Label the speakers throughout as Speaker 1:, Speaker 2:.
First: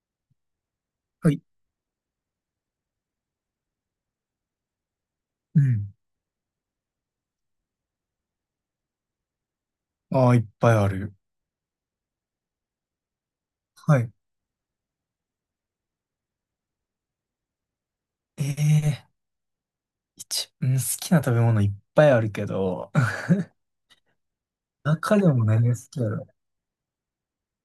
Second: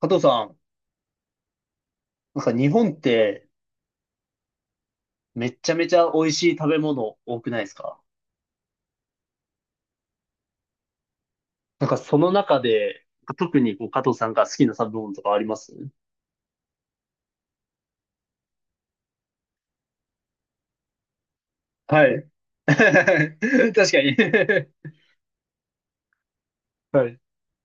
Speaker 1: 加藤さん、
Speaker 2: はい。
Speaker 1: 日本ってめっ
Speaker 2: う
Speaker 1: ちゃめ
Speaker 2: ん。
Speaker 1: ちゃ美味しい食べ物多くないですか？
Speaker 2: ああ、いっぱいある。
Speaker 1: その中で、特に
Speaker 2: は
Speaker 1: 加
Speaker 2: い。
Speaker 1: 藤さんが好きな食べ物とかあります？
Speaker 2: ええ一、うん、好きな食べ物いっ
Speaker 1: は
Speaker 2: ぱいあ
Speaker 1: い。
Speaker 2: るけ ど、
Speaker 1: 確かに。
Speaker 2: 中でも何が好きだろ
Speaker 1: はい。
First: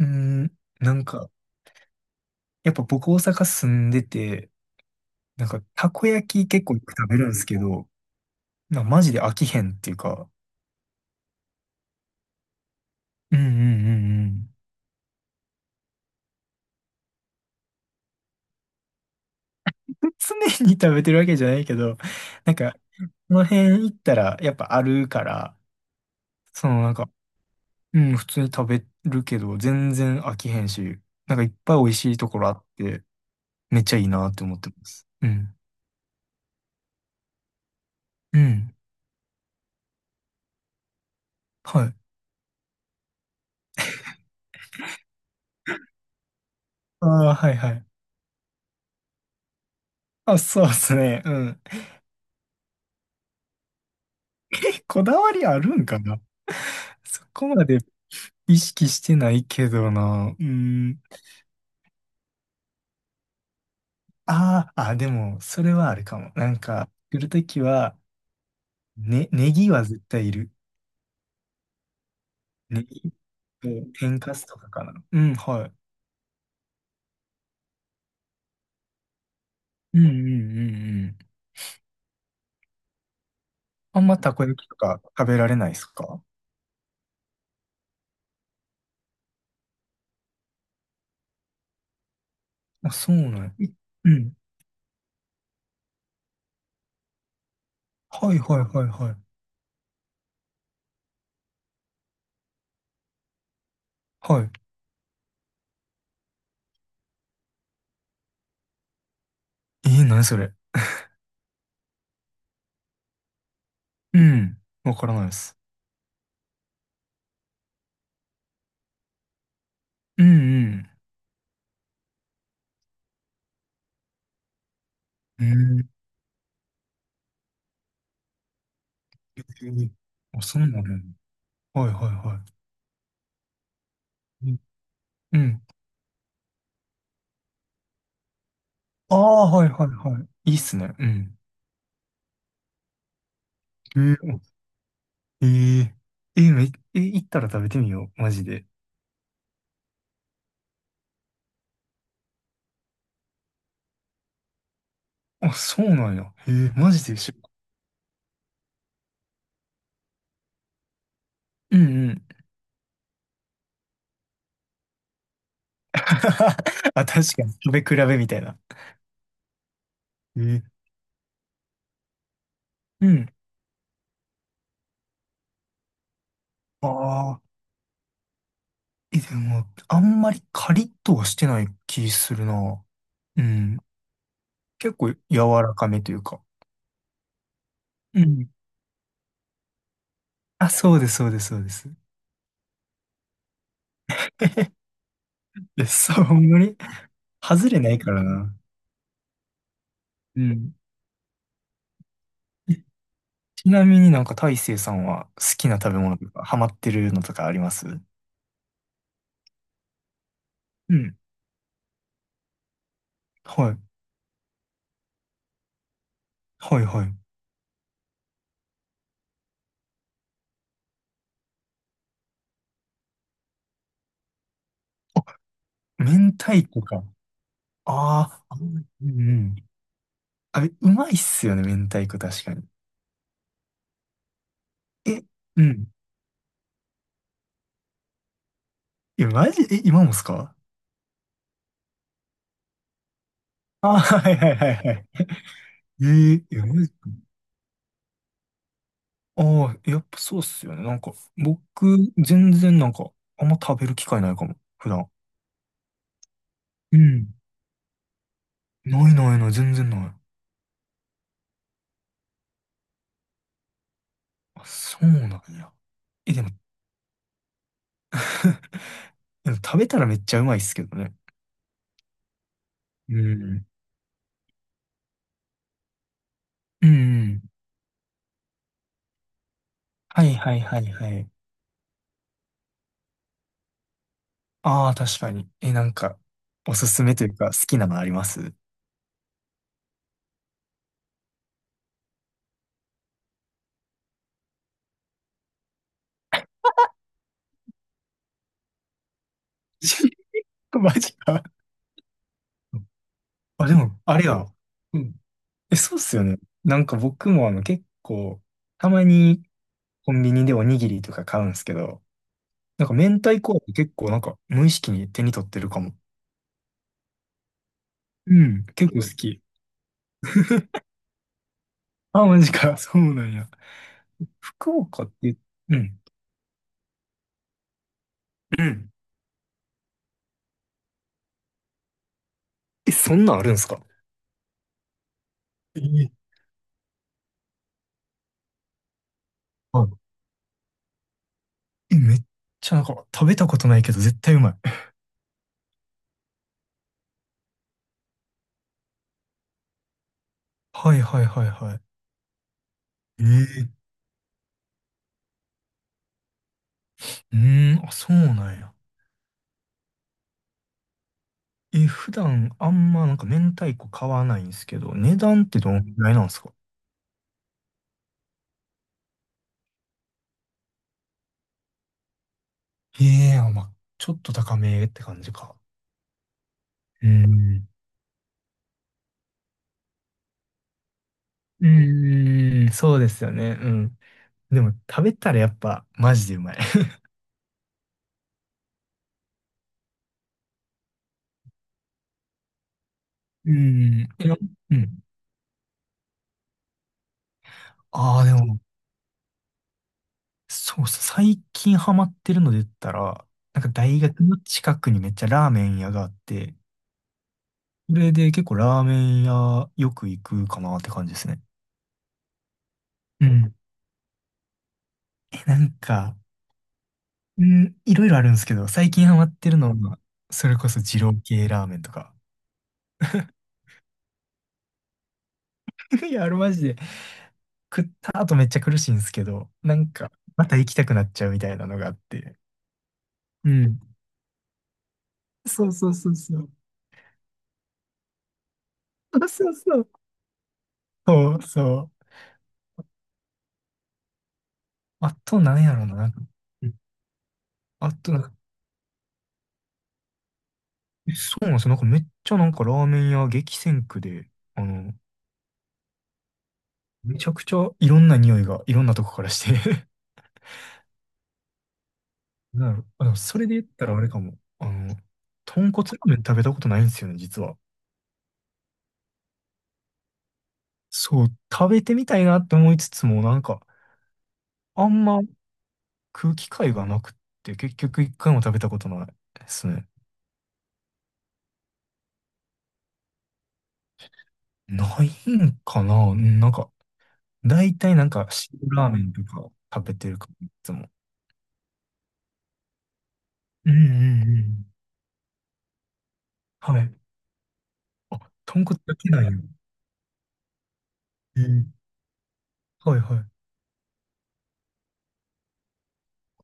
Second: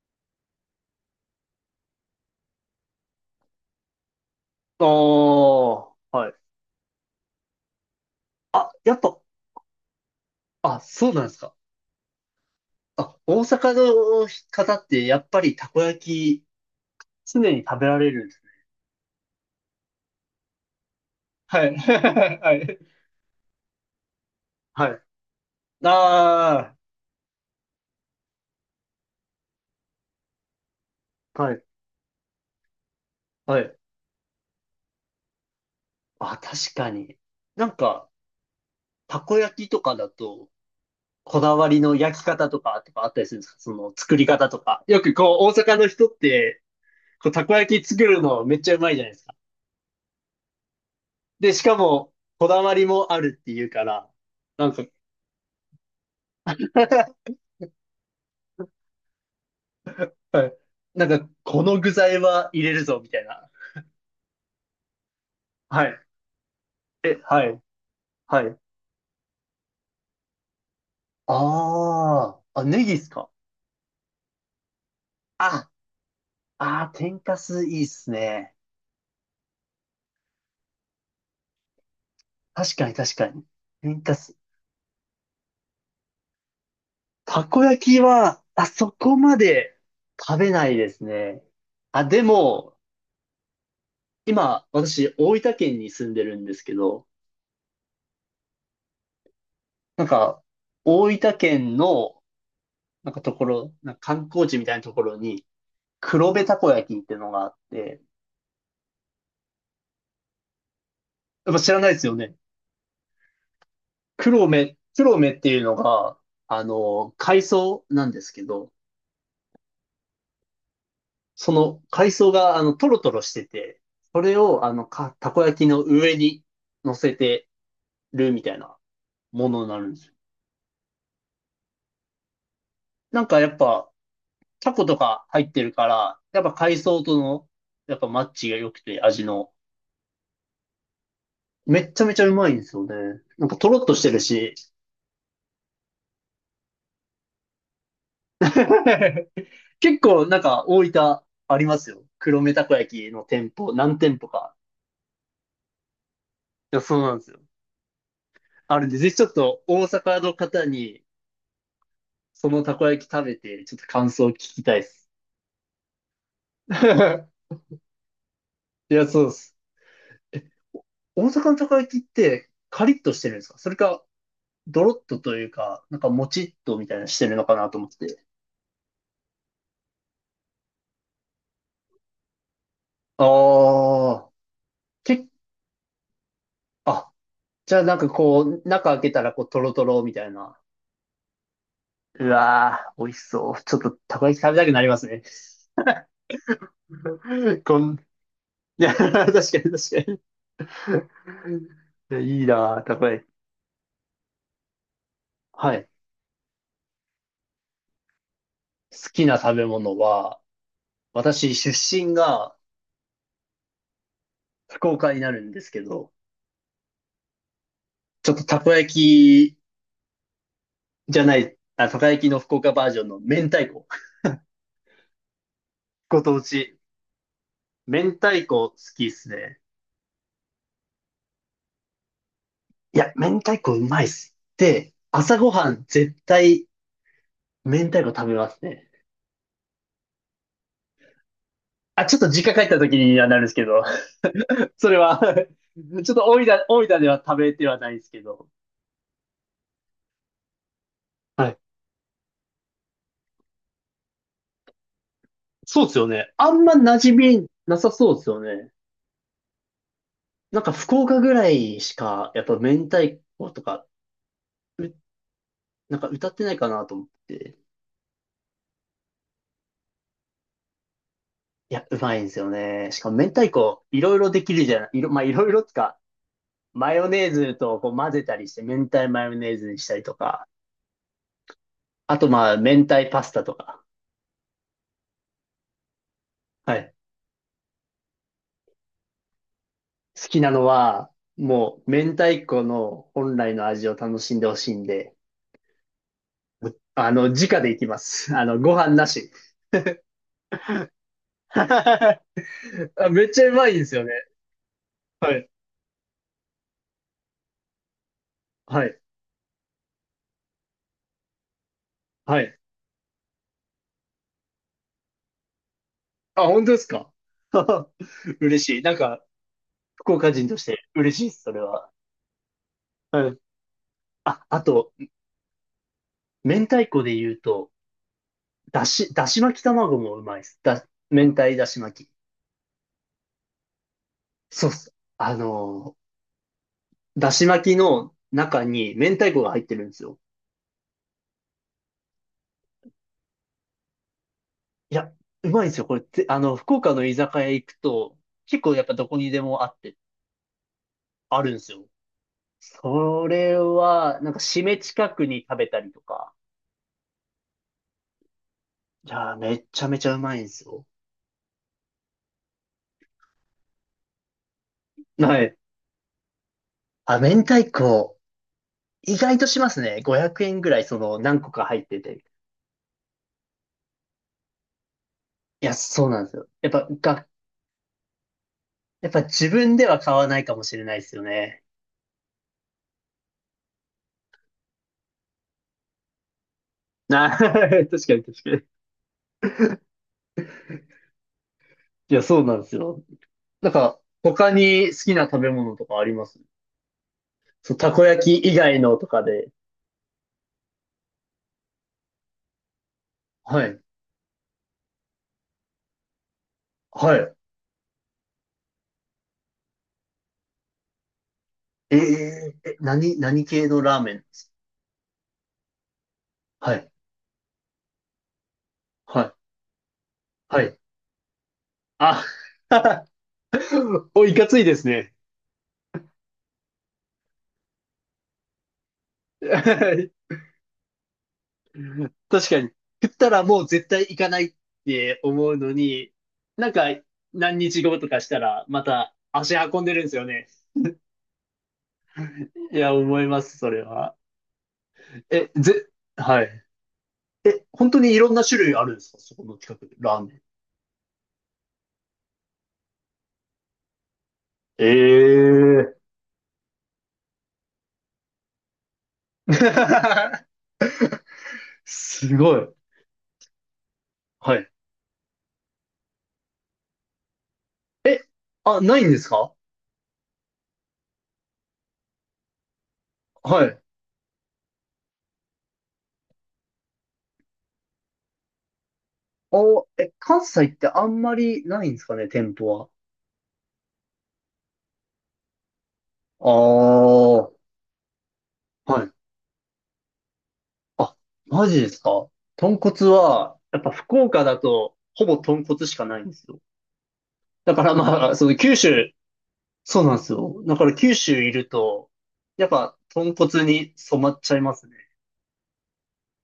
Speaker 2: う。うん、なんか、やっぱ僕大阪住んでて、なんか、
Speaker 1: お
Speaker 2: たこ
Speaker 1: ー、
Speaker 2: 焼
Speaker 1: はい。
Speaker 2: き結構よく食べるんですけど、
Speaker 1: あ、
Speaker 2: なんか
Speaker 1: やっ
Speaker 2: マジ
Speaker 1: ぱ。
Speaker 2: で飽きへんっていうか、
Speaker 1: あ、そうなんですか。あ、
Speaker 2: うん
Speaker 1: 大
Speaker 2: うんう
Speaker 1: 阪
Speaker 2: んう
Speaker 1: の
Speaker 2: ん。
Speaker 1: 方ってやっぱりたこ焼き常に食べられるんです？
Speaker 2: 常に食べてるわけじゃない
Speaker 1: は
Speaker 2: け
Speaker 1: い。
Speaker 2: ど、な
Speaker 1: は
Speaker 2: んか、
Speaker 1: い。
Speaker 2: この辺行ったらやっぱあ
Speaker 1: はい。
Speaker 2: るから、そ
Speaker 1: あ
Speaker 2: のなんか、うん、普通に食べるけど、全然飽きへんし、なん
Speaker 1: あ、
Speaker 2: かい
Speaker 1: は
Speaker 2: っ
Speaker 1: い。
Speaker 2: ぱい美味しいところあって、
Speaker 1: はい。
Speaker 2: めっちゃいいなって思ってます。うん。
Speaker 1: あ、確かに。なんか、
Speaker 2: うん。
Speaker 1: たこ焼きとかだと、こだわり
Speaker 2: はい。
Speaker 1: の焼き方とか、とかあったりするんですか？その作り方とか。よく大阪の人って、
Speaker 2: ああ、
Speaker 1: た
Speaker 2: は
Speaker 1: こ
Speaker 2: いは
Speaker 1: 焼
Speaker 2: い。
Speaker 1: き作るのめっちゃうまいじゃないですか。
Speaker 2: あ、そうですね。う
Speaker 1: で、
Speaker 2: ん。
Speaker 1: しかも、こだわりもあるっていうから、なんか、
Speaker 2: こだわりあるんかな。 そ こまで意識してないけどな。う
Speaker 1: はい。
Speaker 2: ん。
Speaker 1: この具材は入れるぞ、みたいな。
Speaker 2: ああ、あ、でも、それ
Speaker 1: は
Speaker 2: はあ
Speaker 1: い。
Speaker 2: るかも。なんか、来
Speaker 1: え、
Speaker 2: ると
Speaker 1: は
Speaker 2: き
Speaker 1: い。
Speaker 2: は、
Speaker 1: はい。
Speaker 2: ね、ネギは絶対いる。
Speaker 1: ああ、あ、
Speaker 2: ネ
Speaker 1: ネギっす
Speaker 2: ギ
Speaker 1: か？
Speaker 2: と天かすとかかな。うん、は
Speaker 1: あ、
Speaker 2: い。
Speaker 1: あー、天かすいいっすね。
Speaker 2: うんうんうんうん。
Speaker 1: 確かに確かに。
Speaker 2: あ
Speaker 1: 天
Speaker 2: ん
Speaker 1: か
Speaker 2: また
Speaker 1: す。
Speaker 2: こ焼きとか食べられないですか？
Speaker 1: たこ焼きは、あそこまで食べないですね。あ、でも、
Speaker 2: あ、そうなんや。うん。
Speaker 1: 今、私、大分県に住んでるんですけど、
Speaker 2: はいはいはいはい。
Speaker 1: なんか、大分県の、ところ、観
Speaker 2: は
Speaker 1: 光
Speaker 2: い。
Speaker 1: 地みたいなところに、黒部たこ焼きっていうのがあって、
Speaker 2: えー、何それ。
Speaker 1: やっぱ知らないですよね。
Speaker 2: うん。わから
Speaker 1: 黒
Speaker 2: ない
Speaker 1: 目
Speaker 2: で
Speaker 1: って
Speaker 2: す。
Speaker 1: いうのが、海藻なんですけど、
Speaker 2: うんうん。
Speaker 1: その海藻が、トロトロしてて、それを、たこ
Speaker 2: う
Speaker 1: 焼きの
Speaker 2: ん。
Speaker 1: 上に乗せてるみたいな。
Speaker 2: え
Speaker 1: ものになる
Speaker 2: ー、
Speaker 1: んですよ。
Speaker 2: あ、そうなの？はいはいは
Speaker 1: なんかやっぱ、
Speaker 2: い。うん。
Speaker 1: タコとか入ってるから、やっぱ海藻との、やっぱマッチが良くて、
Speaker 2: あ
Speaker 1: 味
Speaker 2: あ、
Speaker 1: の。
Speaker 2: はいはいはい。いいっすね。うん。
Speaker 1: めっちゃめちゃうまいんですよね。なんかとろっと
Speaker 2: え
Speaker 1: して
Speaker 2: ー、
Speaker 1: るし。
Speaker 2: えー、えー、めえー、行ったら食べてみよう。マジで。
Speaker 1: 結構大分ありますよ。黒目たこ焼きの店舗、何店舗か。
Speaker 2: あ、そうなんや。えー、
Speaker 1: いや、
Speaker 2: マ
Speaker 1: そう
Speaker 2: ジ
Speaker 1: な
Speaker 2: で
Speaker 1: んです
Speaker 2: 一
Speaker 1: よ。
Speaker 2: 緒。
Speaker 1: あるんで、ぜひちょっと大阪の方に、
Speaker 2: うんうん。
Speaker 1: そのたこ焼き食べて、ちょっと感想を聞きたいです。
Speaker 2: あ、確かに。食べ比べみたいな。
Speaker 1: いや、そうです。
Speaker 2: えー、
Speaker 1: 大阪のたこ焼きって、カリッ
Speaker 2: う
Speaker 1: として
Speaker 2: ん。
Speaker 1: るんですか？それか、ドロッとというか、なんかもちっとみ
Speaker 2: あ
Speaker 1: たいなしてるの
Speaker 2: あ。
Speaker 1: かなと思って。
Speaker 2: え、でも、あんまりカリッとはしてない気するな。うん。
Speaker 1: ああ、
Speaker 2: 結構
Speaker 1: け、
Speaker 2: 柔らかめというか。
Speaker 1: あ、じゃあなんか
Speaker 2: う
Speaker 1: こ
Speaker 2: ん。
Speaker 1: う、中開けたらこう、トロトロみたいな。
Speaker 2: あ、そうです、そうです、そうです。
Speaker 1: うわー、美味しそう。ちょっとたこ焼き食べたくなり ますね。
Speaker 2: え、そう、ほんまに 外
Speaker 1: こ
Speaker 2: れな
Speaker 1: ん、
Speaker 2: いからな。
Speaker 1: いや、確かに確かに。
Speaker 2: うん。
Speaker 1: いやいい
Speaker 2: え
Speaker 1: なー、たこ焼き。
Speaker 2: ちなみになんか大成さんは好き
Speaker 1: は
Speaker 2: な
Speaker 1: い。
Speaker 2: 食べ物とか、ハマってるのとかあります？
Speaker 1: 好きな食べ物は、
Speaker 2: うん。
Speaker 1: 私、出身が
Speaker 2: はい。
Speaker 1: 福岡になるんですけど、
Speaker 2: はい、はい。
Speaker 1: ちょっとたこ焼きじゃない、あ、たこ焼きの福岡バージョンの明太子。
Speaker 2: あ、
Speaker 1: ご
Speaker 2: 明
Speaker 1: 当
Speaker 2: 太
Speaker 1: 地。
Speaker 2: 子か。
Speaker 1: 明
Speaker 2: あ
Speaker 1: 太
Speaker 2: あ、あ、
Speaker 1: 子好
Speaker 2: う
Speaker 1: きっ
Speaker 2: んう
Speaker 1: す
Speaker 2: ん。
Speaker 1: ね。
Speaker 2: あれ、うまいっすよね、明太子確かに。
Speaker 1: いや、明太子うまいっす。で、
Speaker 2: え、
Speaker 1: 朝ご
Speaker 2: う
Speaker 1: はん
Speaker 2: ん。
Speaker 1: 絶対明太子食べますね。
Speaker 2: え、マジ、え、今もっすか？
Speaker 1: あ、ちょっと実家帰った時にはなるんですけど、
Speaker 2: あ、はいはいはい
Speaker 1: そ
Speaker 2: は
Speaker 1: れは
Speaker 2: い。え
Speaker 1: ちょっと
Speaker 2: え、えぐ
Speaker 1: 大
Speaker 2: い、
Speaker 1: 分では食べてはないんですけど。
Speaker 2: ああ、やっぱそうっすよね。なんか、
Speaker 1: はい。
Speaker 2: 僕、全然なんか、あんま食べる機会ないかも、普段。
Speaker 1: そうっすよね。あんま
Speaker 2: う
Speaker 1: 馴染
Speaker 2: ん。
Speaker 1: みなさそうっすよね。
Speaker 2: ないないない、全然ない。
Speaker 1: なんか福岡ぐらいしか、やっぱ明太子とか、
Speaker 2: あ、
Speaker 1: う、
Speaker 2: そうなんや。
Speaker 1: なんか歌
Speaker 2: え、
Speaker 1: っ
Speaker 2: で
Speaker 1: て
Speaker 2: も、
Speaker 1: ないかなと思って。
Speaker 2: でも食べたらめっちゃうまいっすけどね。
Speaker 1: いや、うまいんですよね。しかも
Speaker 2: う
Speaker 1: 明太
Speaker 2: ん。
Speaker 1: 子、いろいろできるじゃない、いろ、まあいろいろっすか、
Speaker 2: う
Speaker 1: マヨネー
Speaker 2: ん。
Speaker 1: ズとこう混ぜたりして、明太マヨネーズにしたりと
Speaker 2: はい
Speaker 1: か、
Speaker 2: はいはいはい。
Speaker 1: あとまあ、明太パスタとか。
Speaker 2: ああ、確かに。え、なんか、
Speaker 1: は
Speaker 2: おす
Speaker 1: い。
Speaker 2: すめというか、好きなのあります？
Speaker 1: 好きなのは、もう、明太子の本来の味を楽しんでほしいんで、直でいきます。ご飯なし。
Speaker 2: マジか。
Speaker 1: あ、めっちゃう
Speaker 2: あ、
Speaker 1: まい
Speaker 2: で
Speaker 1: んです
Speaker 2: も、
Speaker 1: よね。
Speaker 2: あれや。
Speaker 1: はい。
Speaker 2: え、そうっすよね。なんか僕もあの結構、
Speaker 1: は
Speaker 2: た
Speaker 1: い。
Speaker 2: まにコンビニでおにぎりとか買うんですけど、
Speaker 1: はい。
Speaker 2: なんか明太子って結構なんか無意識に手に取ってるかも。
Speaker 1: あ、本当ですか？
Speaker 2: う
Speaker 1: 嬉
Speaker 2: ん、
Speaker 1: しい。
Speaker 2: 結
Speaker 1: なん
Speaker 2: 構好
Speaker 1: か、
Speaker 2: き。
Speaker 1: 福岡人として嬉しいです、それは。
Speaker 2: あ、マジか。そうな
Speaker 1: は
Speaker 2: ん
Speaker 1: い。
Speaker 2: や。
Speaker 1: あ、あ
Speaker 2: 福
Speaker 1: と、
Speaker 2: 岡って、うん。
Speaker 1: 明太子で言うと、
Speaker 2: うん。
Speaker 1: だし巻き卵もうまいです。明太だし巻き。
Speaker 2: え、そんなんあるんすか？
Speaker 1: そうっす。あの
Speaker 2: ええ、
Speaker 1: ー、だし巻きの中に明太子が入って
Speaker 2: は
Speaker 1: るんで
Speaker 2: い。
Speaker 1: すよ。
Speaker 2: え、めっちゃなんか食べたことないけど絶対うまい。
Speaker 1: いや、うまいんですよ。これって、福岡の居酒屋行くと、結構やっぱどこにでもあって、
Speaker 2: はいはい
Speaker 1: あ
Speaker 2: は
Speaker 1: る
Speaker 2: い
Speaker 1: んです
Speaker 2: はい。
Speaker 1: よ。それ
Speaker 2: ええ、
Speaker 1: は、なんか締め近くに食べたりとか。
Speaker 2: うーん、あ、そうなんや。
Speaker 1: いやー、めっちゃめちゃうまいんですよ。
Speaker 2: え、普段あんまなんか明太子買わないんですけど、値
Speaker 1: は
Speaker 2: 段っ
Speaker 1: い。
Speaker 2: てどんぐらいなんですか？
Speaker 1: あ、明太子、意外としますね。500円ぐらい、その、何個か入ってて。
Speaker 2: ええ、あ、まあ、ちょっと高めって感じか。
Speaker 1: いや、そうなんですよ。
Speaker 2: うん。
Speaker 1: やっぱ自分では買わないかもしれないですよね。
Speaker 2: うん、そうですよね。うん。でも、食べたらやっぱ、マジでうまい。
Speaker 1: あ、確かに確かに。いや、そうなんですよ。
Speaker 2: う
Speaker 1: なんか、
Speaker 2: ん。いや、
Speaker 1: 他
Speaker 2: う
Speaker 1: に好
Speaker 2: ん。
Speaker 1: きな食べ物とかあります？そう、たこ
Speaker 2: ああ、で
Speaker 1: 焼き以
Speaker 2: も、
Speaker 1: 外のとかで。
Speaker 2: そうそう、最近ハマってるので言ったら、な
Speaker 1: は
Speaker 2: んか
Speaker 1: い。
Speaker 2: 大学の近くにめっちゃラーメン屋があって、
Speaker 1: はい。
Speaker 2: それで結構ラーメン屋よく行くかなって感じですね。
Speaker 1: えええ、
Speaker 2: う
Speaker 1: 何
Speaker 2: ん。
Speaker 1: 系のラーメン？
Speaker 2: え、なんか、
Speaker 1: はい。
Speaker 2: うん、いろいろあるんですけど、最近ハ
Speaker 1: は
Speaker 2: マ
Speaker 1: い。
Speaker 2: ってるのは、それ
Speaker 1: は
Speaker 2: こ
Speaker 1: い。
Speaker 2: そ二郎系ラーメンとか。
Speaker 1: あ、お、いかついですね。
Speaker 2: いや、あれマジで、食った後めっちゃ苦しいんですけど、なん か、
Speaker 1: 確
Speaker 2: また行きたくなっちゃうみたいなのがあって。
Speaker 1: かに。食ったら
Speaker 2: う
Speaker 1: もう
Speaker 2: ん。
Speaker 1: 絶対行かないって思う
Speaker 2: そ
Speaker 1: の
Speaker 2: うそうそ
Speaker 1: に、
Speaker 2: うそう。
Speaker 1: なんか何日後とかしたらまた
Speaker 2: そうそう
Speaker 1: 足
Speaker 2: そ
Speaker 1: 運んでる
Speaker 2: う。
Speaker 1: んですよね。
Speaker 2: そうそう。
Speaker 1: いや、思います、それは。
Speaker 2: あと、
Speaker 1: え、
Speaker 2: なんやろう
Speaker 1: ぜ、
Speaker 2: な。なんか、
Speaker 1: はい。
Speaker 2: うん、
Speaker 1: え、本
Speaker 2: あ
Speaker 1: 当
Speaker 2: と、
Speaker 1: にい
Speaker 2: なん
Speaker 1: ろ
Speaker 2: か、
Speaker 1: んな種類あるんですか？そこの近くで、ラーメン。
Speaker 2: そうなんですよ。なんかめっちゃなんかラーメン屋激戦区で、あ
Speaker 1: え
Speaker 2: の、
Speaker 1: えー。
Speaker 2: めちゃくちゃいろんな匂いがいろんなとこからして
Speaker 1: す ご
Speaker 2: な
Speaker 1: い。
Speaker 2: んやろ。 あ、でもそれで言ったらあれかも。
Speaker 1: は
Speaker 2: あ
Speaker 1: い。
Speaker 2: の、豚骨ラーメン食べたことないんですよね、実は。
Speaker 1: え、あ、ないんですか？
Speaker 2: そう、食べてみたいなって思いつつも、なんか、
Speaker 1: はい。
Speaker 2: あんま食う機会がなくって結局一回も食べたことないですね。
Speaker 1: え、関西ってあんまりないんですかね、店舗は。
Speaker 2: ないんかな、うん、なんか、
Speaker 1: あ
Speaker 2: 大体なんか塩ラー
Speaker 1: あ、
Speaker 2: メ
Speaker 1: はい。
Speaker 2: ンとか食べてるかも、いつも。
Speaker 1: あ、マジですか？豚骨は、
Speaker 2: うんう
Speaker 1: やっぱ福
Speaker 2: んう
Speaker 1: 岡だ
Speaker 2: ん。
Speaker 1: と、ほぼ豚骨しかないんですよ。
Speaker 2: はい。
Speaker 1: だから
Speaker 2: あ、
Speaker 1: まあ、その
Speaker 2: 豚
Speaker 1: 九
Speaker 2: 骨だけ
Speaker 1: 州、
Speaker 2: なんや。
Speaker 1: そうなんですよ。だから九州
Speaker 2: え
Speaker 1: いる
Speaker 2: ー、
Speaker 1: と、やっぱ
Speaker 2: はいは
Speaker 1: 豚
Speaker 2: い。
Speaker 1: 骨に染まっちゃいますね。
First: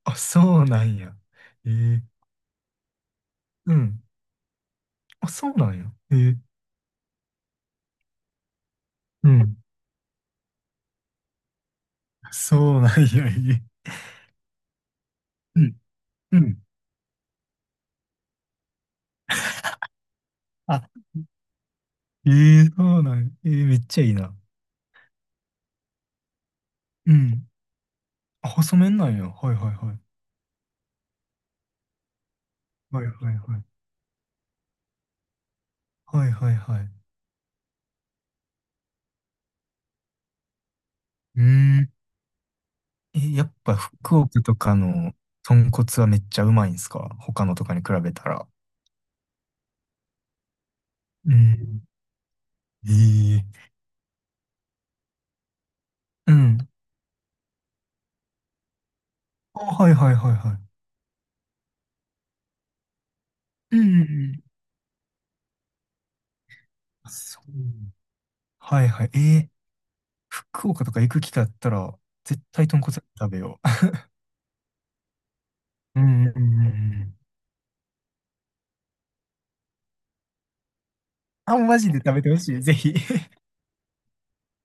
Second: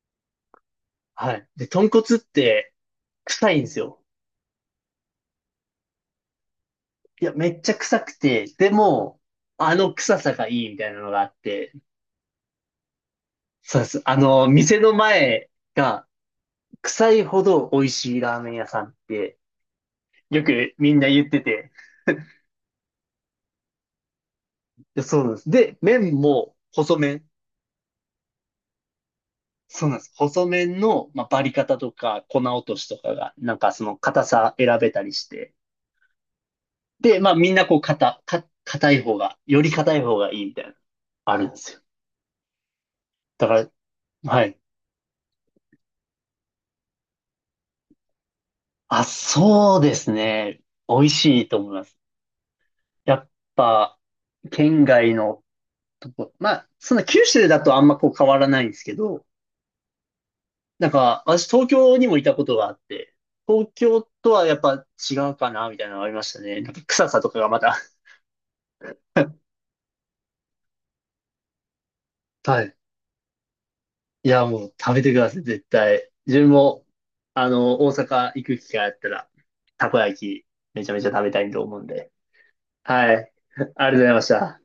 Speaker 2: あ、そうなんや。
Speaker 1: はい。で、
Speaker 2: え
Speaker 1: 豚骨っ
Speaker 2: ー、
Speaker 1: て臭いんで
Speaker 2: う
Speaker 1: す
Speaker 2: ん。
Speaker 1: よ。
Speaker 2: あ、そうなんや。えー、
Speaker 1: いや、めっちゃ臭くて、でも、
Speaker 2: うん。
Speaker 1: あの臭さがいいみたいなのがあって、
Speaker 2: そうなんや。え
Speaker 1: そ
Speaker 2: ー、
Speaker 1: うです。店の前
Speaker 2: うん。
Speaker 1: が
Speaker 2: うん。
Speaker 1: 臭いほど美味しいラーメン屋さんって、よく
Speaker 2: あ、
Speaker 1: みんな言ってて。
Speaker 2: えー、そうなんや。えー、めっちゃいいな。
Speaker 1: で、そうなんです。で、麺も細
Speaker 2: う
Speaker 1: 麺。
Speaker 2: ん。あ、細麺なんや。はいはい
Speaker 1: そう
Speaker 2: は
Speaker 1: なん
Speaker 2: い。
Speaker 1: です。細麺の、まあ、バリ方とか粉落としと
Speaker 2: はいは
Speaker 1: かが、
Speaker 2: い
Speaker 1: な
Speaker 2: は
Speaker 1: ん
Speaker 2: い。
Speaker 1: かその硬さ選べたりして、
Speaker 2: はいはいはい。
Speaker 1: で、まあみんなこう硬い方が、より硬い方がいいみたいな、あ
Speaker 2: うー
Speaker 1: るんですよ。
Speaker 2: ん。え、や
Speaker 1: だか
Speaker 2: っ
Speaker 1: ら、
Speaker 2: ぱ福岡
Speaker 1: は
Speaker 2: と
Speaker 1: い。
Speaker 2: かの豚骨はめっちゃうまいんすか？他のとかに比べたら。
Speaker 1: あ、そうですね。美味
Speaker 2: う
Speaker 1: しいと思い
Speaker 2: ん。
Speaker 1: ます。
Speaker 2: え
Speaker 1: やっ
Speaker 2: え。
Speaker 1: ぱ、県外のと
Speaker 2: う
Speaker 1: こ、ま
Speaker 2: ん。
Speaker 1: あ、そんな九州だとあんまこう変わらないんですけど、
Speaker 2: あ、はいはいはいはい。
Speaker 1: なんか、私東京にもいたことがあって、東
Speaker 2: うんうん
Speaker 1: 京
Speaker 2: う
Speaker 1: と
Speaker 2: ん、
Speaker 1: はやっぱ違うかな、みたいなのがありましたね。なんか臭
Speaker 2: あ、
Speaker 1: さとか
Speaker 2: そ
Speaker 1: が
Speaker 2: う。
Speaker 1: また。
Speaker 2: はいはい。ええ、福岡とか行く機会あったら、絶
Speaker 1: は
Speaker 2: 対
Speaker 1: い。
Speaker 2: 豚骨食べよ
Speaker 1: いや、もう食べてください、絶
Speaker 2: う。う
Speaker 1: 対。
Speaker 2: ん。うん
Speaker 1: 自
Speaker 2: うんう
Speaker 1: 分も、
Speaker 2: ん。
Speaker 1: 大阪行く機会あったら、たこ焼き、めちゃめちゃ食べたい
Speaker 2: あ、
Speaker 1: と思
Speaker 2: マ
Speaker 1: うん
Speaker 2: ジで
Speaker 1: で。
Speaker 2: 食べてほしい。ぜひ。
Speaker 1: はい。ありがとうございました。